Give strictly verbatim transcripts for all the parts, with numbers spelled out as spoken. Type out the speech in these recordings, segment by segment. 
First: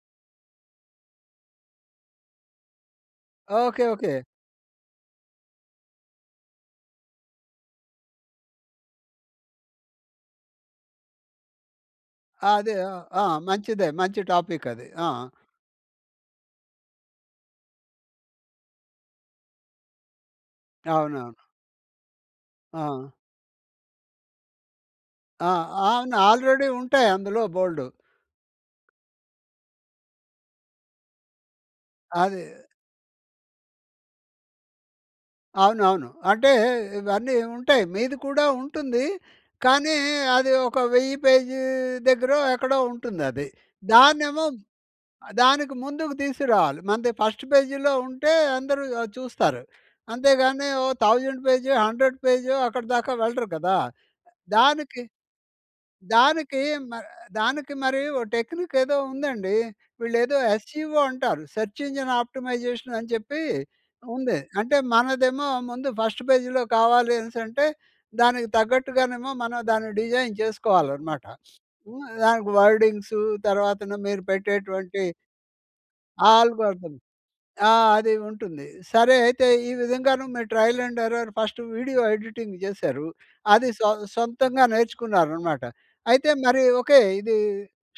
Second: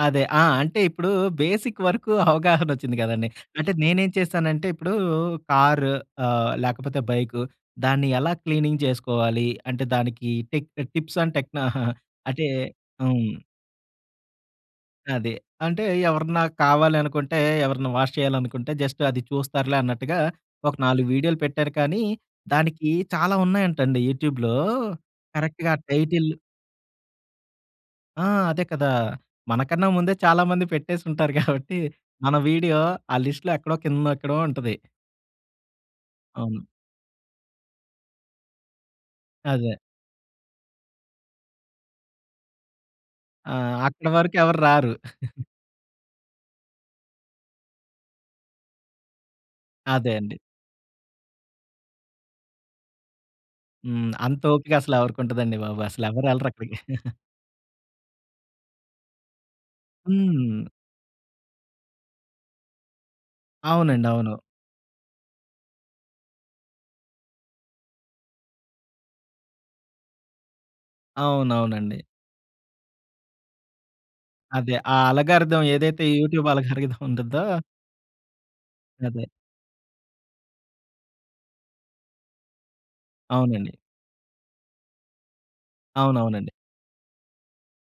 అదే. ఆ! అంటే, ఇప్పుడూ బేసిక్ వరుకూ అవగాహనొచ్చింది గదండి. అంటే, ఓకే. నేనేం ఓకే. చేస్తానంటే ఇప్పుడూ కార్ ఆహ్, లేకపోతే బైకు, దాన్ని ఎలా క్లీనింగ్ చేసుకోవాలీ, అంటే, దానికీ టిప్ టిప్సండ్ టెక్నా ఆహాహా! అంటే ఆ! అదే. ఆ! ఆ! హ్మ్. మంచిదే. మంచి టాపిక్కది. ఆ! అదే. అంటే, ఎవరన్నా కావాలి అనుకుంటే, ఎవరైనా వాష్ చెయ్యాలనుకుంటే, జస్ట్ అది చూస్తారులే అన్నట్టుగా ఒక నాలుగు అవునవును. వీడియోలు పెట్టారు, కానీ దానికీ ఆ! చాలా ఉన్నాయంటండి యూట్యూబ్‌లో ఆ! కరక్ట్‌గా అవును. టైటిల్ ఆల్రెడీ ఉంటాయి అందులో బోలుడు. ఆ! అదే కదా! మనకన్నా ముందే చాలా మంది పెట్టేసుంటారు గాబట్టి, మన అదే. వీడియో ఆ లిస్ట్‌లో ఎక్కడో కిందెక్కడో ఉంటది. అవునవును. అంటే, అవును. ఇవన్నీ ఉంటాయి. మీది కూడా ఉంటుందీ, అదే. కానీ అదీ ఒక వెయ్యి పేజీ దగ్గరో ఎక్కడో ఉంటుందది. ఆ! అక్కడ వరకు దాన్నేమో ఎవర్రారు. ఆహ్, దానికి ముందుకు తీసుకురావాలి. మనది ఫస్ట్ పేజీ‌లో ఉంటే, అందరూ ఆహ్, చూస్తారు. అదే అంతే అండి. గానీ, ఓ థౌసండ్ పేజో, హండ్రెడ్ పేజో, అక్కడ దాకా వెళ్ళరు కదా! హ్మ్. అంతోపిక దానికి, అసలెవరకుంటదండి బాబు. దానికీ అసలెవరెళ్లరక్కడికి. మర్ దానికి మరీ ఓ టెక్నిక్కేదో ఉందండి. వీళ్ళేదో హ్మ్. యస్‌ఈవో అంటారు, సెర్చ్ ఇంజన్ ఆప్టిమైజేషన్ అని చెప్పీ అవునండి. అవును. ఉందే. అంటే, మనదేమో ముందు ఫస్ట్ పేజీ‌లో కావాలి అనేసంటే, దానికి తగ్గట్టుగానేమో మనం దాన్ని డిజైన్ చేసుకోవాలనమాట. అవునవునండి. హ్మ్. దానికి వర్డింగ్స్ తర్వాతన మీరు అదే. ఆ పెట్టేటువంటి అలగారిథమ్, ఏదైతే యూట్యూబ్ ఆల్గరిథమ్. అలగారిథమ్ ఉంటుందో ఆ! అది ఉంటుంది. సరే అదే. అయితే, ఈ విధంగాను మీ ట్రయలండెర్రర్ ఫస్ట్ వీడియో ఎడిటింగ్ జేసారు. అది అవునండి. సొ సొంతంగా నేర్చుకున్నారనమాట. అయితే అవునవునండి. మరి ఓకే, ఇదీ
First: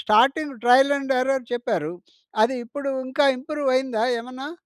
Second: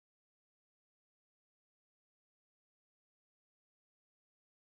స్టార్టింగ్ ట్రయలండెర్రర్ చెప్పారు. అది ఇప్పుడు ఇంకా ఇంప్రూవయిందా ఏమన్నా?